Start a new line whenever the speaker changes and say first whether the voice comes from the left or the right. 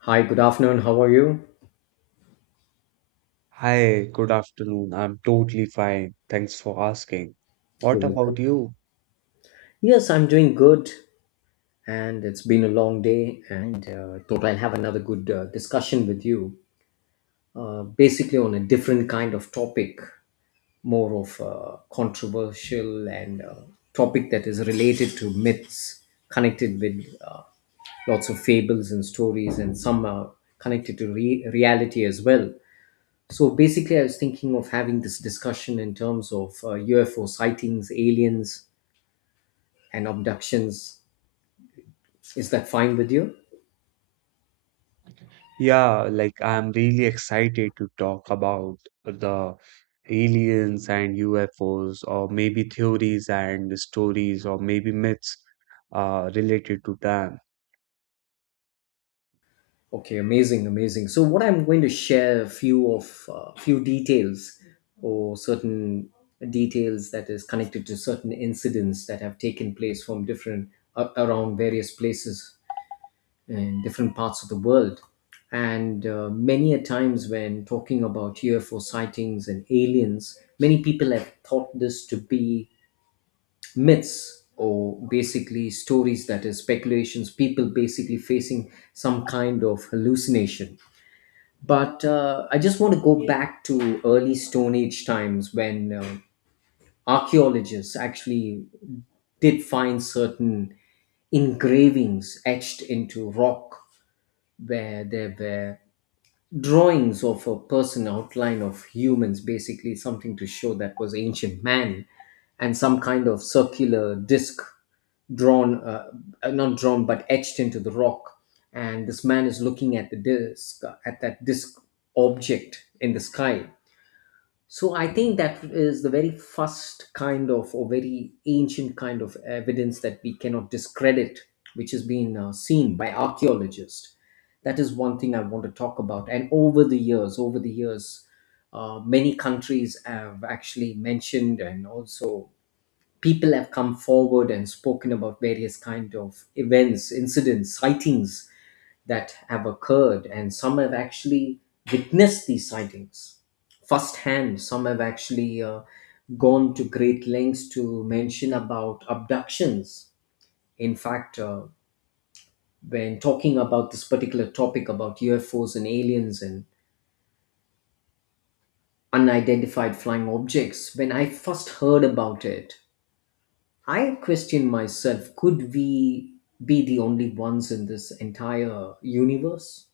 left: Hi, good afternoon. How are you?
right: Hi, good afternoon. I'm totally fine. Thanks for asking.
left: You're
right: What
left: welcome.
right: about you?
left: Yes, I'm doing good, and it's been a long day, and thought I'll have another good discussion with you, basically on a different kind of topic, more of controversial and topic that is related to myths, connected with lots of fables and stories, and some are connected to reality as well. So basically, I was thinking of having this discussion in terms of UFO sightings, aliens, and abductions. Is that fine with you?
right: Yeah, like I'm really excited to talk about the aliens and UFOs, or maybe theories and stories, or maybe myths related to them.
left: Okay, amazing, amazing. So what I'm going to share a few of few details or certain details that is connected to certain incidents that have taken place from different around various places in different parts of the world. And many a times when talking about UFO sightings and aliens, many people have thought this to be myths or basically stories that is speculations people basically facing some kind of hallucination but I just want to go back to early stone age times when archaeologists actually did find certain engravings etched into rock where there were drawings of a person, outline of humans, basically something to show that was ancient man, and some kind of circular disc drawn, not drawn, but etched into the rock. And this man is looking at the disc, at that disc object in the sky. So I think that is the very first kind of, or very ancient kind of evidence that we cannot discredit, which has been seen by archaeologists. That is one thing I want to talk about. And over the years, many countries have actually mentioned and also people have come forward and spoken about various kind of events, incidents, sightings that have occurred, and some have actually witnessed these sightings firsthand. Some have actually gone to great lengths to mention about abductions. In fact, when talking about this particular topic about ufos and aliens and unidentified flying objects, when I first heard about it, I question myself, could we be the only ones in this entire universe?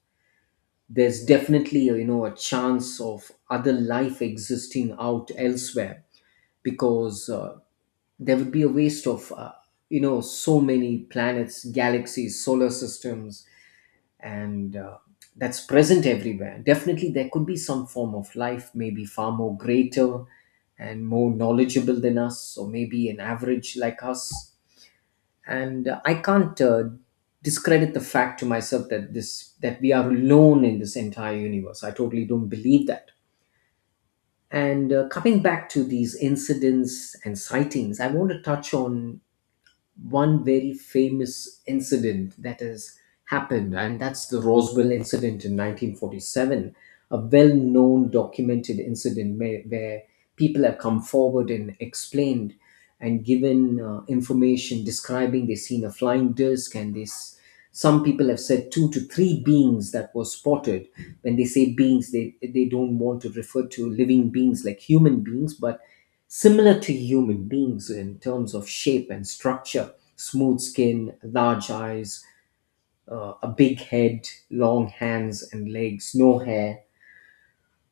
left: There's definitely a, you know, a chance of other life existing out elsewhere, because there would be a waste of you know, so many planets, galaxies, solar systems, and that's present everywhere. Definitely there could be some form of life, maybe far more greater and more knowledgeable than us, or maybe an average like us. And I can't discredit the fact to myself that this that we are alone in this entire universe. I totally don't believe that. And coming back to these incidents and sightings, I want to touch on one very famous incident that has happened, and that's the Roswell incident in 1947, a well known documented incident where, people have come forward and explained and given information describing they seen a flying disc, and this some people have said two to three beings that were spotted. When they say beings, they don't want to refer to living beings like human beings, but similar to human beings in terms of shape and structure, smooth skin, large eyes, a big head, long hands and legs, no hair.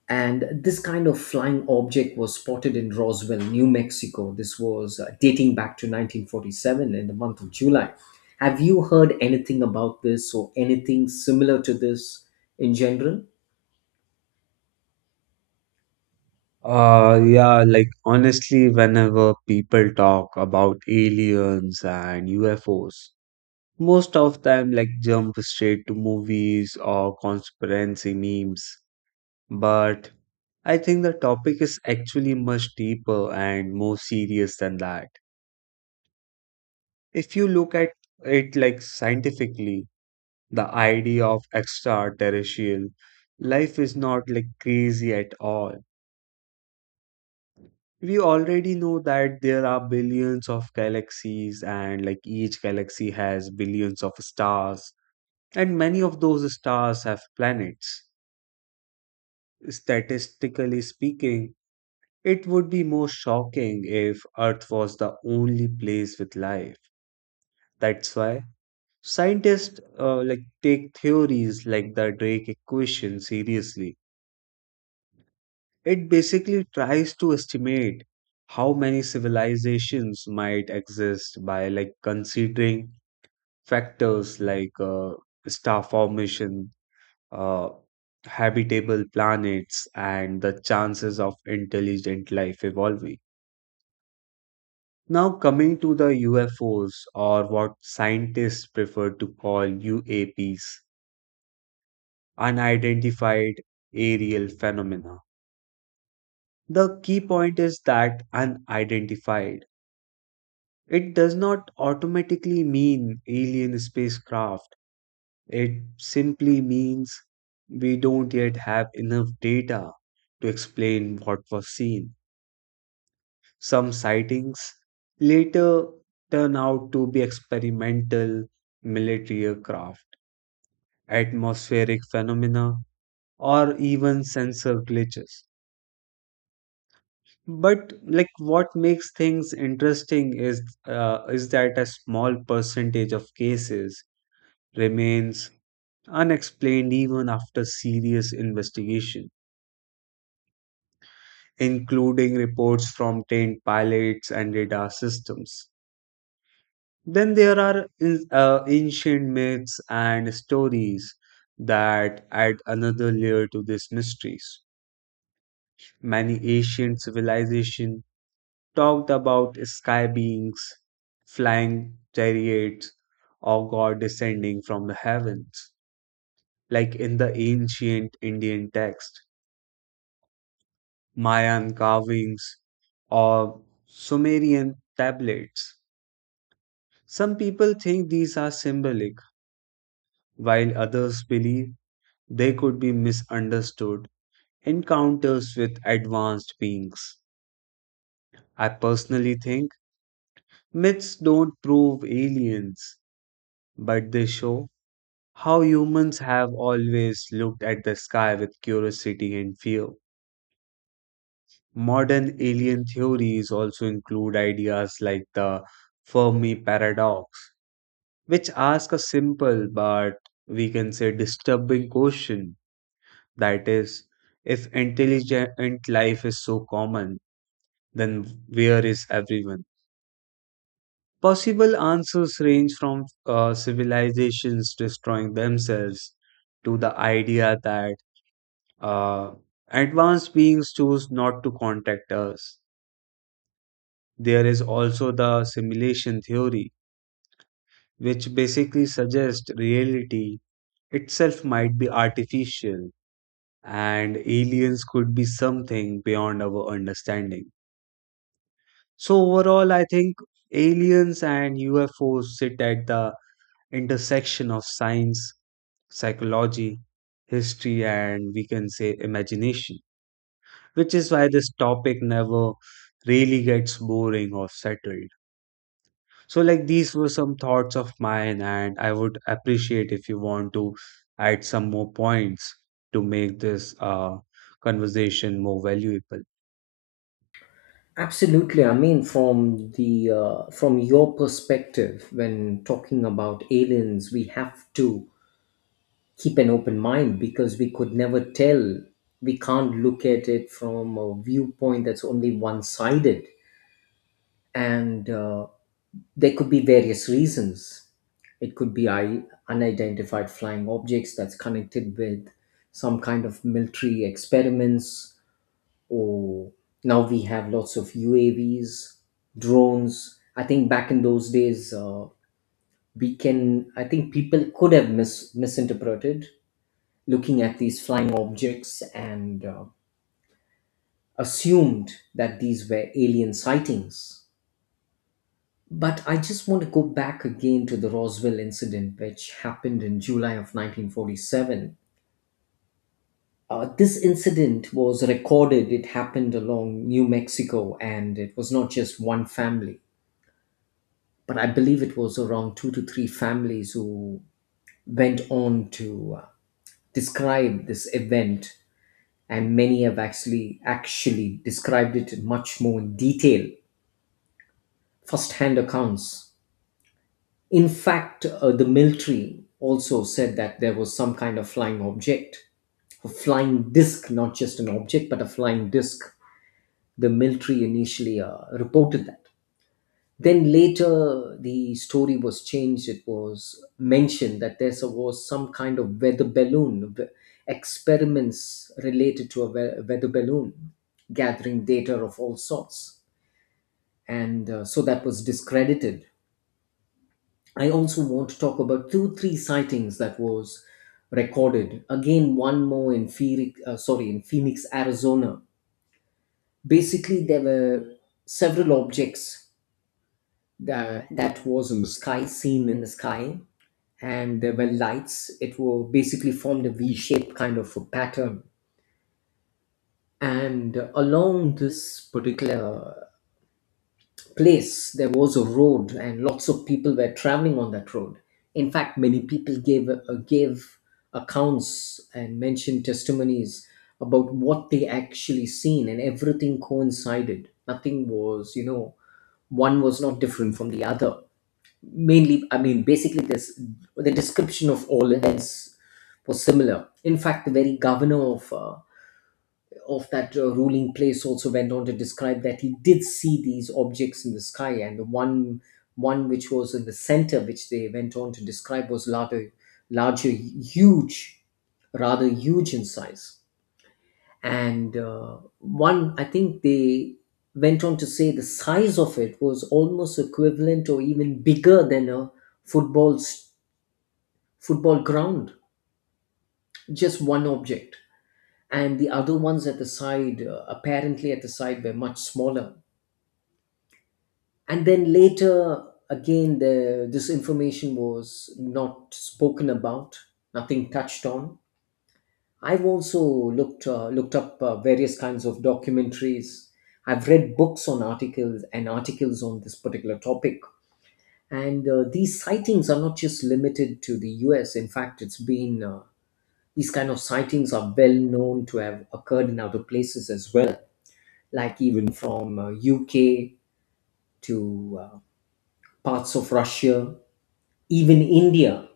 left: And this kind of flying object was spotted in Roswell, New Mexico. This was dating back to 1947 in the month of July. Have you heard anything about this or anything similar to this in general?
right: Yeah, like honestly, whenever people talk about aliens and UFOs, most of them like jump straight to movies or conspiracy memes. But I think the topic is actually much deeper and more serious than that. If you look at it like scientifically, the idea of extraterrestrial life is not like crazy at all. We already know that there are billions of galaxies, and like each galaxy has billions of stars, and many of those stars have planets. Statistically speaking, it would be more shocking if Earth was the only place with life. That's why scientists like take theories like the Drake equation seriously. It basically tries to estimate how many civilizations might exist by like considering factors like star formation, uh, habitable planets, and the chances of intelligent life evolving. Now, coming to the UFOs, or what scientists prefer to call UAPs, unidentified aerial phenomena. The key point is that unidentified. It does not automatically mean alien spacecraft, it simply means we don't yet have enough data to explain what was seen. Some sightings later turn out to be experimental military aircraft, atmospheric phenomena, or even sensor glitches. But like what makes things interesting is that a small percentage of cases remains unexplained even after serious investigation, including reports from trained pilots and radar systems. Then there are ancient myths and stories that add another layer to these mysteries. Many ancient civilizations talked about sky beings, flying chariots, or God descending from the heavens, like in the ancient Indian text, Mayan carvings, or Sumerian tablets. Some people think these are symbolic, while others believe they could be misunderstood encounters with advanced beings. I personally think myths don't prove aliens, but they show how humans have always looked at the sky with curiosity and fear. Modern alien theories also include ideas like the Fermi paradox, which ask a simple but we can say disturbing question, that is, if intelligent life is so common, then where is everyone? Possible answers range from civilizations destroying themselves to the idea that Uh, advanced beings choose not to contact us. There is also the simulation theory, which basically suggests reality itself might be artificial and aliens could be something beyond our understanding. So, overall, I think aliens and UFOs sit at the intersection of science, psychology, history, and we can say imagination, which is why this topic never really gets boring or settled. So, like, these were some thoughts of mine, and I would appreciate if you want to add some more points to make this conversation more valuable.
left: Absolutely. I mean, from the from your perspective, when talking about aliens, we have to keep an open mind because we could never tell. We can't look at it from a viewpoint that's only one sided, and there could be various reasons. It could be unidentified flying objects that's connected with some kind of military experiments. Oh, now we have lots of UAVs, drones. I think back in those days, I think people could have misinterpreted looking at these flying objects and assumed that these were alien sightings. But I just want to go back again to the Roswell incident, which happened in July of 1947. This incident was recorded. It happened along New Mexico, and it was not just one family, but I believe it was around two to three families who went on to describe this event, and many have actually described it much more in detail, first-hand accounts. In fact, the military also said that there was some kind of flying object, a flying disc, not just an object, but a flying disc. The military initially reported that. Then later, the story was changed. It was mentioned that there was some kind of weather balloon, experiments related to a weather balloon gathering data of all sorts, and so that was discredited. I also want to talk about two, three sightings that was recorded. Again, one more in Phoenix, in Phoenix, Arizona. Basically, there were several objects that was in the sky, seen in the sky, and there were lights. It will basically formed a V-shaped kind of a pattern. And along this particular place, there was a road, and lots of people were traveling on that road. In fact, many people gave accounts and mentioned testimonies about what they actually seen, and everything coincided. Nothing was, you know, one was not different from the other. Mainly, I mean, basically, this the description of all heads was similar. In fact, the very governor of that ruling place also went on to describe that he did see these objects in the sky, and the one which was in the center, which they went on to describe, was larger larger huge rather huge in size. And one, I think they went on to say the size of it was almost equivalent or even bigger than a football's football ground, just one object, and the other ones at the side, apparently at the side, were much smaller. And then later, again, this information was not spoken about, nothing touched on. I've also looked up various kinds of documentaries. I've read books on articles and articles on this particular topic. And these sightings are not just limited to the U.S. In fact, it's been these kind of sightings are well known to have occurred in other places as well, like even from U.K. to parts of Russia, even India.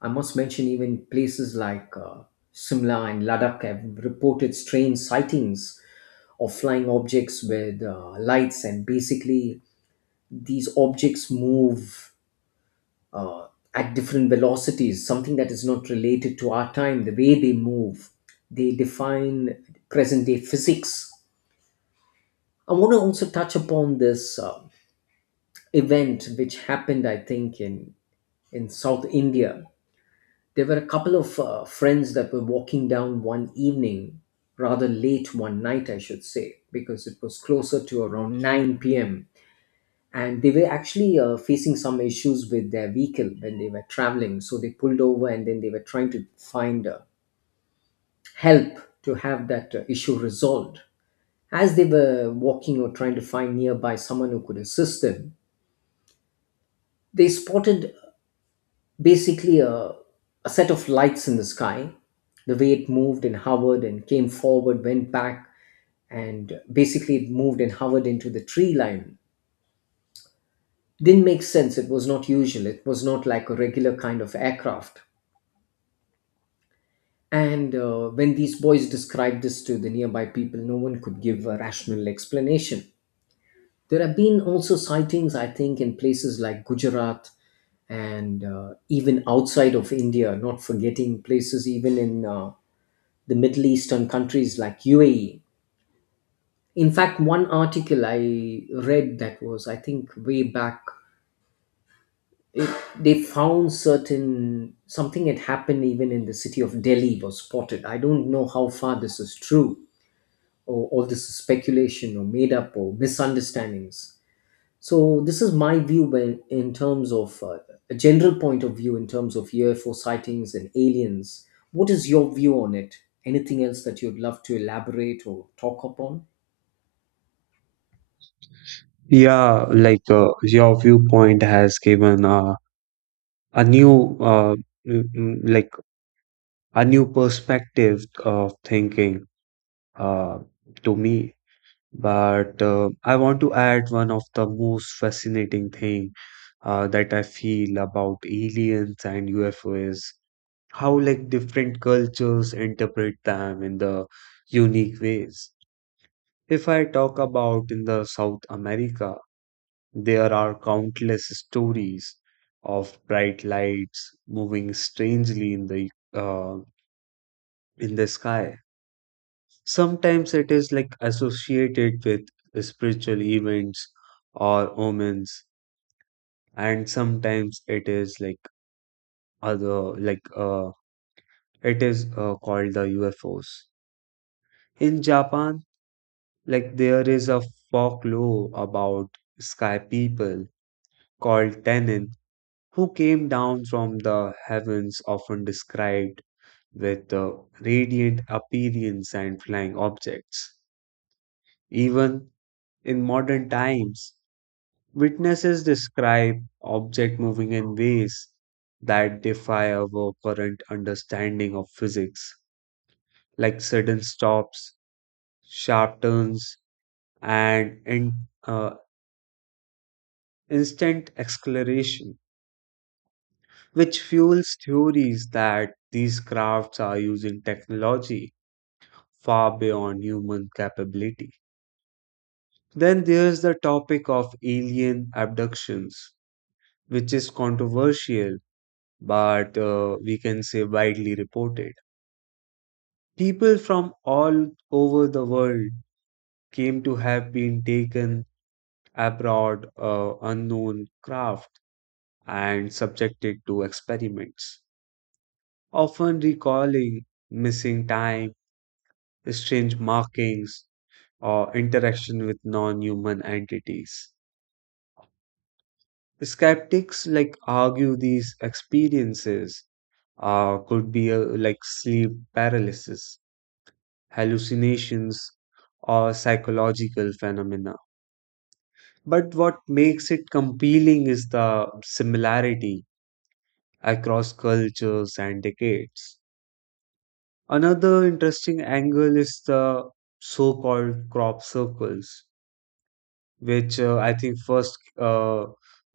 left: I must mention even places like Simla and Ladakh have reported strange sightings of flying objects with lights, and basically these objects move uh, at different velocities, something that is not related to our time, the way they move. They define present day physics. I want to also touch upon this event which happened, I think, in South India. There were a couple of friends that were walking down one evening, rather late one night, I should say, because it was closer to around 9 p.m, and they were actually facing some issues with their vehicle when they were traveling, so they pulled over, and then they were trying to find help to have that issue resolved. As they were walking or trying to find nearby someone who could assist them, they spotted basically a set of lights in the sky. The way it moved and hovered and came forward, went back, and basically it moved and hovered into the tree line, didn't make sense. It was not usual, it was not like a regular kind of aircraft. And when these boys described this to the nearby people, no one could give a rational explanation. There have been also sightings, I think, in places like Gujarat and even outside of India, not forgetting places even in the Middle Eastern countries like UAE. In fact, one article I read that was, I think, way back, it, they found certain, something had happened even in the city of Delhi was spotted. I don't know how far this is true, or all this is speculation or made up or misunderstandings. So this is my view when, in terms of a general point of view in terms of UFO sightings and aliens. What is your view on it? Anything else that you'd love to elaborate or talk upon?
right: Yeah, your viewpoint has given a new, mm, mm, like, a new perspective of thinking uh, to me. But I want to add one of the most fascinating thing that I feel about aliens and UFOs, how like different cultures interpret them in the unique ways. If I talk about in the South America, there are countless stories of bright lights moving strangely in the sky. Sometimes it is like associated with spiritual events or omens, and sometimes it is like other like it is called the UFOs. In Japan, like there is a folklore about sky people called Tenin, who came down from the heavens, often described with radiant appearance and flying objects. Even in modern times, witnesses describe object moving in ways that defy our current understanding of physics, like sudden stops, sharp turns, and uh, instant acceleration, which fuels theories that these crafts are using technology far beyond human capability. Then there's the topic of alien abductions, which is controversial but we can say widely reported. People from all over the world came to have been taken abroad, unknown craft, and subjected to experiments, often recalling missing time, strange markings, or interaction with non human entities. Skeptics like argue these experiences could be like sleep paralysis, hallucinations, or psychological phenomena. But what makes it compelling is the similarity across cultures and decades. Another interesting angle is the so-called crop circles, which I think first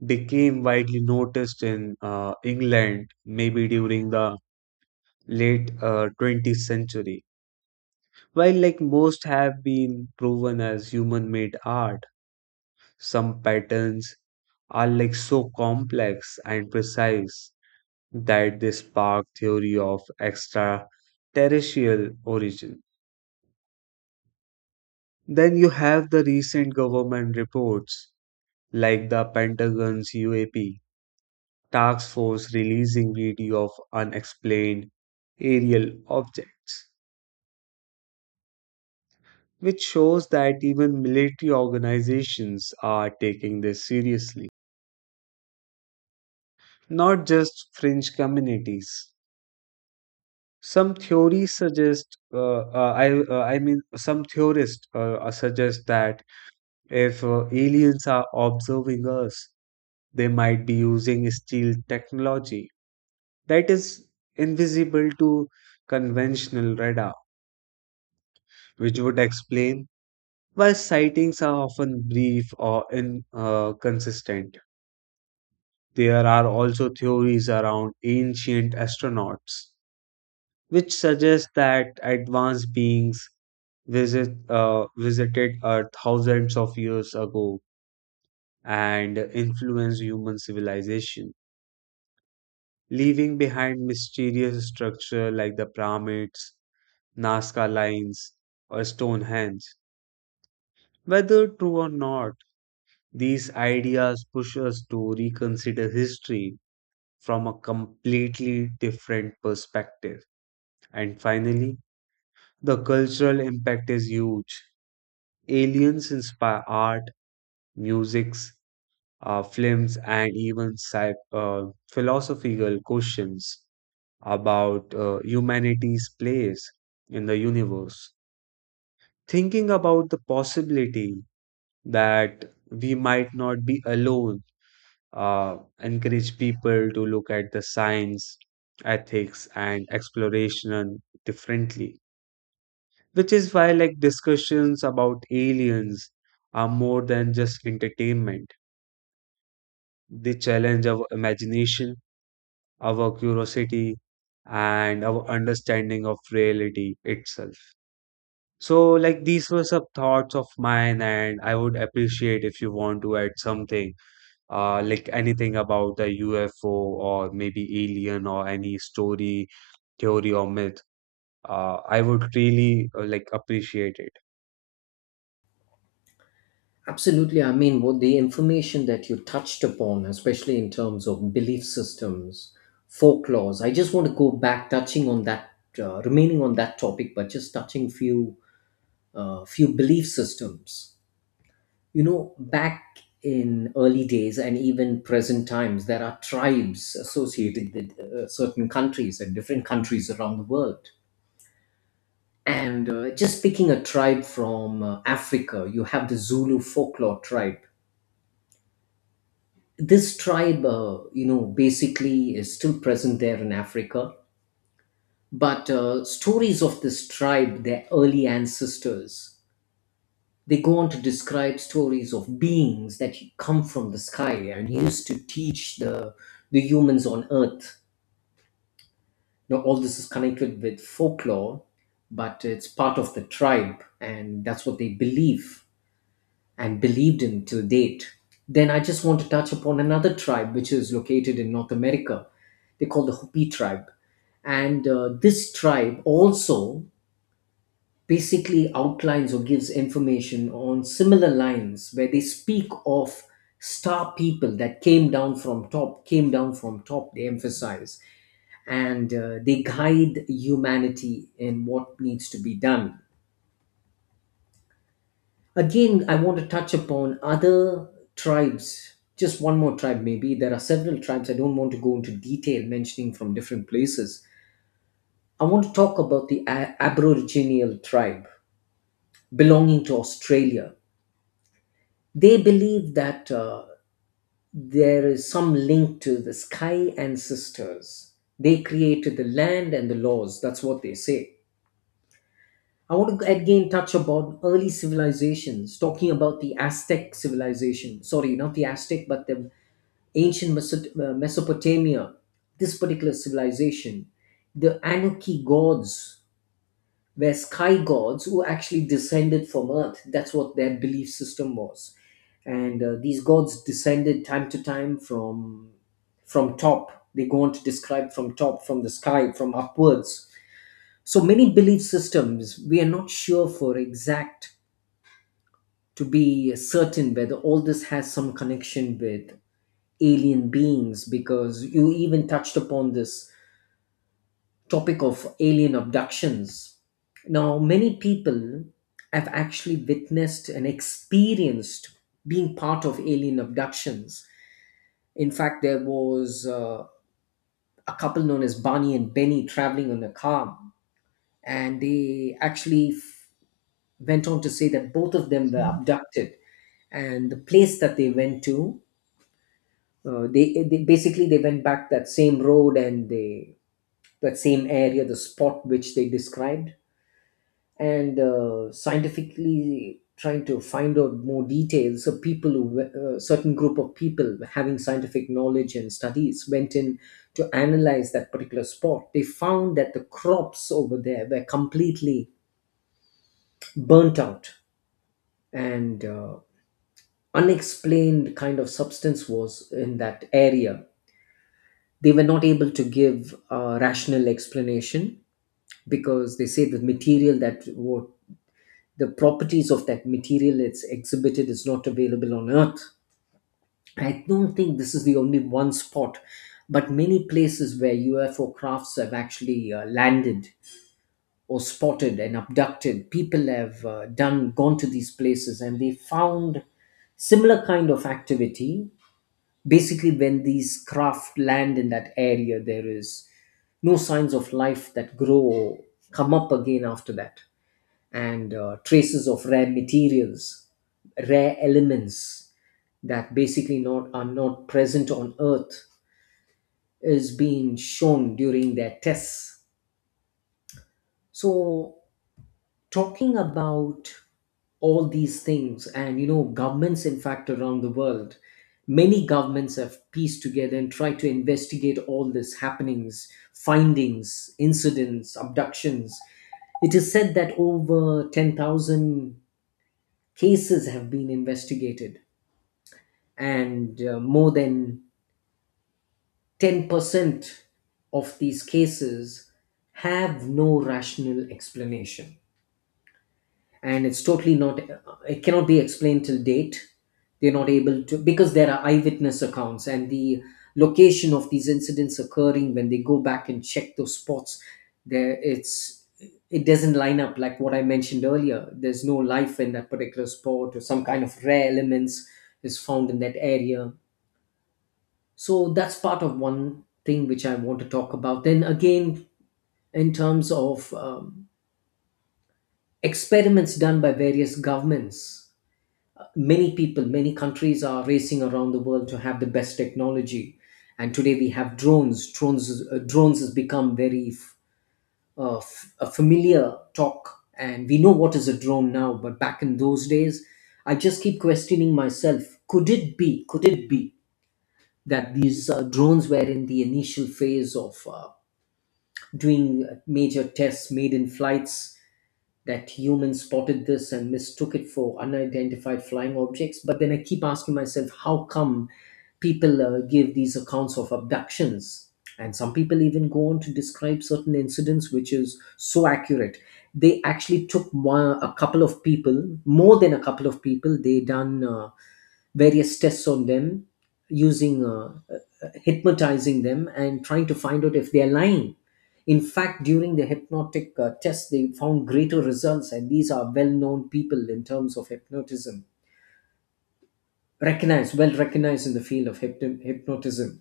right: became widely noticed in England, maybe during the late 20th century. While like most have been proven as human-made art, some patterns are like so complex and precise that they spark theory of extraterrestrial origin. Then you have the recent government reports like the Pentagon's UAP task force releasing video of unexplained aerial objects, which shows that even military organizations are taking this seriously, not just fringe communities. Some theories suggest, I mean, some theorists suggest that if aliens are observing us, they might be using stealth technology that is invisible to conventional radar, which would explain why sightings are often brief or inconsistent. There are also theories around ancient astronauts, which suggest that advanced beings visited Earth thousands of years ago and influenced human civilization, leaving behind mysterious structure like the pyramids, Nazca lines, or Stonehenge. Whether true or not, these ideas push us to reconsider history from a completely different perspective. And finally, the cultural impact is huge. Aliens inspire art, musics, films, and even philosophical questions about humanity's place in the universe. Thinking about the possibility that we might not be alone, uh, encourage people to look at the science, ethics, and exploration differently. Which is why, like, discussions about aliens are more than just entertainment. They challenge our imagination, our curiosity, and our understanding of reality itself. So, like, these were some thoughts of mine, and I would appreciate if you want to add something, like anything about the UFO or maybe alien or any story, theory, or myth. I would really like appreciate it.
left: Absolutely. I mean, what the information that you touched upon, especially in terms of belief systems, folklores. I just want to go back, touching on that, remaining on that topic, but just touching few belief systems back in early days, and even present times, there are tribes associated with certain countries and different countries around the world. And just picking a tribe from Africa, you have the Zulu folklore tribe. This tribe, basically, is still present there in Africa. But stories of this tribe, their early ancestors, they go on to describe stories of beings that come from the sky and used to teach the humans on Earth. Now, all this is connected with folklore, but it's part of the tribe, and that's what they believe and believed in till date. Then I just want to touch upon another tribe which is located in North America. They call the Hopi tribe, and this tribe also basically outlines or gives information on similar lines, where they speak of star people that came down from top, they emphasize. And they guide humanity in what needs to be done. Again, I want to touch upon other tribes, just one more tribe. Maybe there are several tribes, I don't want to go into detail mentioning from different places. I want to talk about the aboriginal tribe belonging to Australia. They believe that there is some link to the sky ancestors. They created the land and the laws. That's what they say. I want to again touch about early civilizations, talking about the Aztec civilization. Sorry, not the Aztec, but the ancient Mesopotamia. This particular civilization, the Anunnaki gods, were sky gods who actually descended from earth. That's what their belief system was. And these gods descended time to time from top. They go on to describe from top, from the sky, from upwards. So many belief systems, we are not sure for exact to be certain whether all this has some connection with alien beings, because you even touched upon this topic of alien abductions. Now, many people have actually witnessed and experienced being part of alien abductions. In fact, there was a couple known as Barney and Benny traveling on a car, and they actually went on to say that both of them were abducted. And the place that they went to, they went back that same road, and they that same area, the spot which they described. And scientifically trying to find out more details, so people who certain group of people having scientific knowledge and studies went in to analyze that particular spot. They found that the crops over there were completely burnt out, and unexplained kind of substance was in that area. They were not able to give a rational explanation, because they say the material, that what the properties of that material it's exhibited, is not available on earth. I don't think this is the only one spot, but many places where UFO crafts have actually landed or spotted, and abducted people have done gone to these places, and they found similar kind of activity. Basically, when these craft land in that area, there is no signs of life that grow or come up again after that. And traces of rare materials, rare elements that basically not are not present on Earth, is being shown during their tests. So, talking about all these things, and you know, governments, in fact, around the world, many governments have pieced together and tried to investigate all this happenings, findings, incidents, abductions. It is said that over 10,000 cases have been investigated, and more than 10% of these cases have no rational explanation. And it's totally not it cannot be explained till date. They're not able to, because there are eyewitness accounts, and the location of these incidents occurring, when they go back and check those spots, there it's it doesn't line up. Like what I mentioned earlier, there's no life in that particular spot, or some kind of rare elements is found in that area. So that's part of one thing which I want to talk about. Then again, in terms of experiments done by various governments, many people, many countries are racing around the world to have the best technology. And today we have drones. Drones has become very a familiar talk, and we know what is a drone now. But back in those days, I just keep questioning myself: Could it be? Could it be that these drones were in the initial phase of doing major tests made in flights? That humans spotted this and mistook it for unidentified flying objects? But then I keep asking myself, how come people give these accounts of abductions? And some people even go on to describe certain incidents, which is so accurate. They actually took a couple of people, more than a couple of people. They done various tests on them, using hypnotizing them and trying to find out if they are lying. In fact, during the hypnotic test, they found greater results, and these are well known people in terms of hypnotism, recognized, well recognized in the field of hypnotism.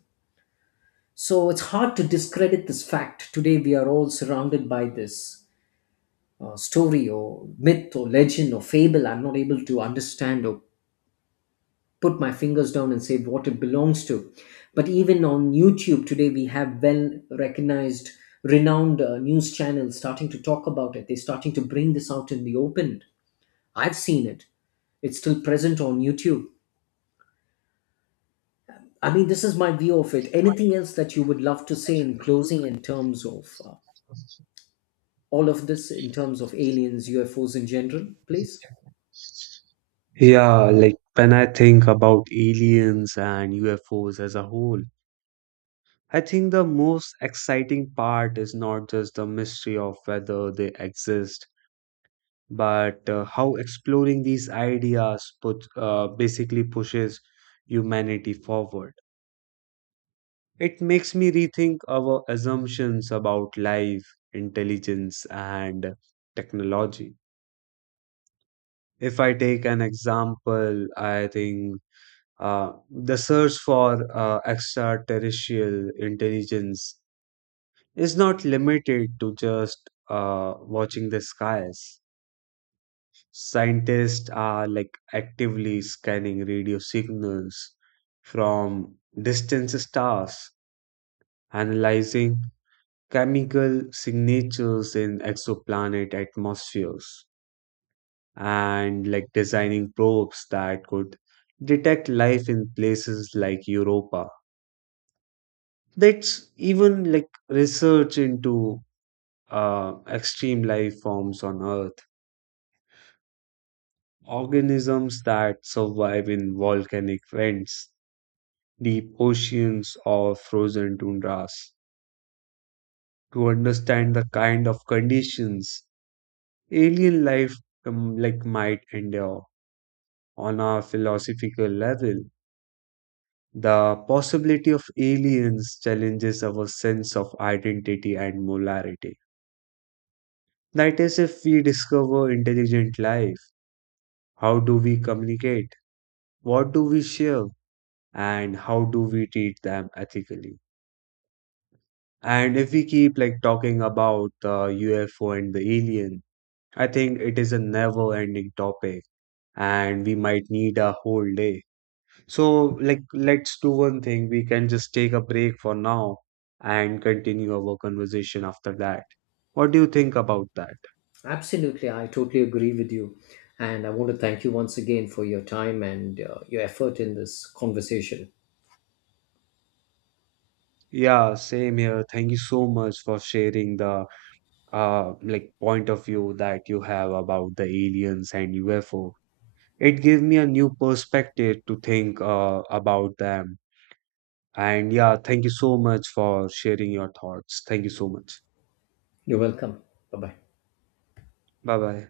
left: So it's hard to discredit this fact. Today, we are all surrounded by this story or myth or legend or fable. I'm not able to understand or put my fingers down and say what it belongs to. But even on YouTube today, we have well recognized, renowned news channels starting to talk about it. They're starting to bring this out in the open. I've seen it, it's still present on YouTube. I mean, this is my view of it. Anything else that you would love to say in closing, in terms of all of this, in terms of aliens, UFOs in general, please?
right: Yeah, like when I think about aliens and UFOs as a whole, I think the most exciting part is not just the mystery of whether they exist, but how exploring these ideas basically pushes humanity forward. It makes me rethink our assumptions about life, intelligence, and technology. If I take an example, I think the search for extraterrestrial intelligence is not limited to just watching the skies. Scientists are like actively scanning radio signals from distant stars, analyzing chemical signatures in exoplanet atmospheres, and like designing probes that could detect life in places like Europa. That's even like research into extreme life forms on Earth, organisms that survive in volcanic vents, deep oceans, or frozen tundras, to understand the kind of conditions alien life like might endure. On a philosophical level, the possibility of aliens challenges our sense of identity and molarity. That is, if we discover intelligent life, how do we communicate? What do we share? And how do we treat them ethically? And if we keep like talking about the UFO and the aliens, I think it is a never-ending topic and we might need a whole day. So, like, let's do one thing. We can just take a break for now and continue our conversation after that. What do you think about that?
left: Absolutely, I totally agree with you. And I want to thank you once again for your time and your effort in this conversation.
right: Yeah, same here. Thank you so much for sharing the point of view that you have about the aliens and UFO. It gave me a new perspective to think about them. And yeah, thank you so much for sharing your thoughts. Thank you so much.
left: You're welcome. Bye bye.
right: Bye bye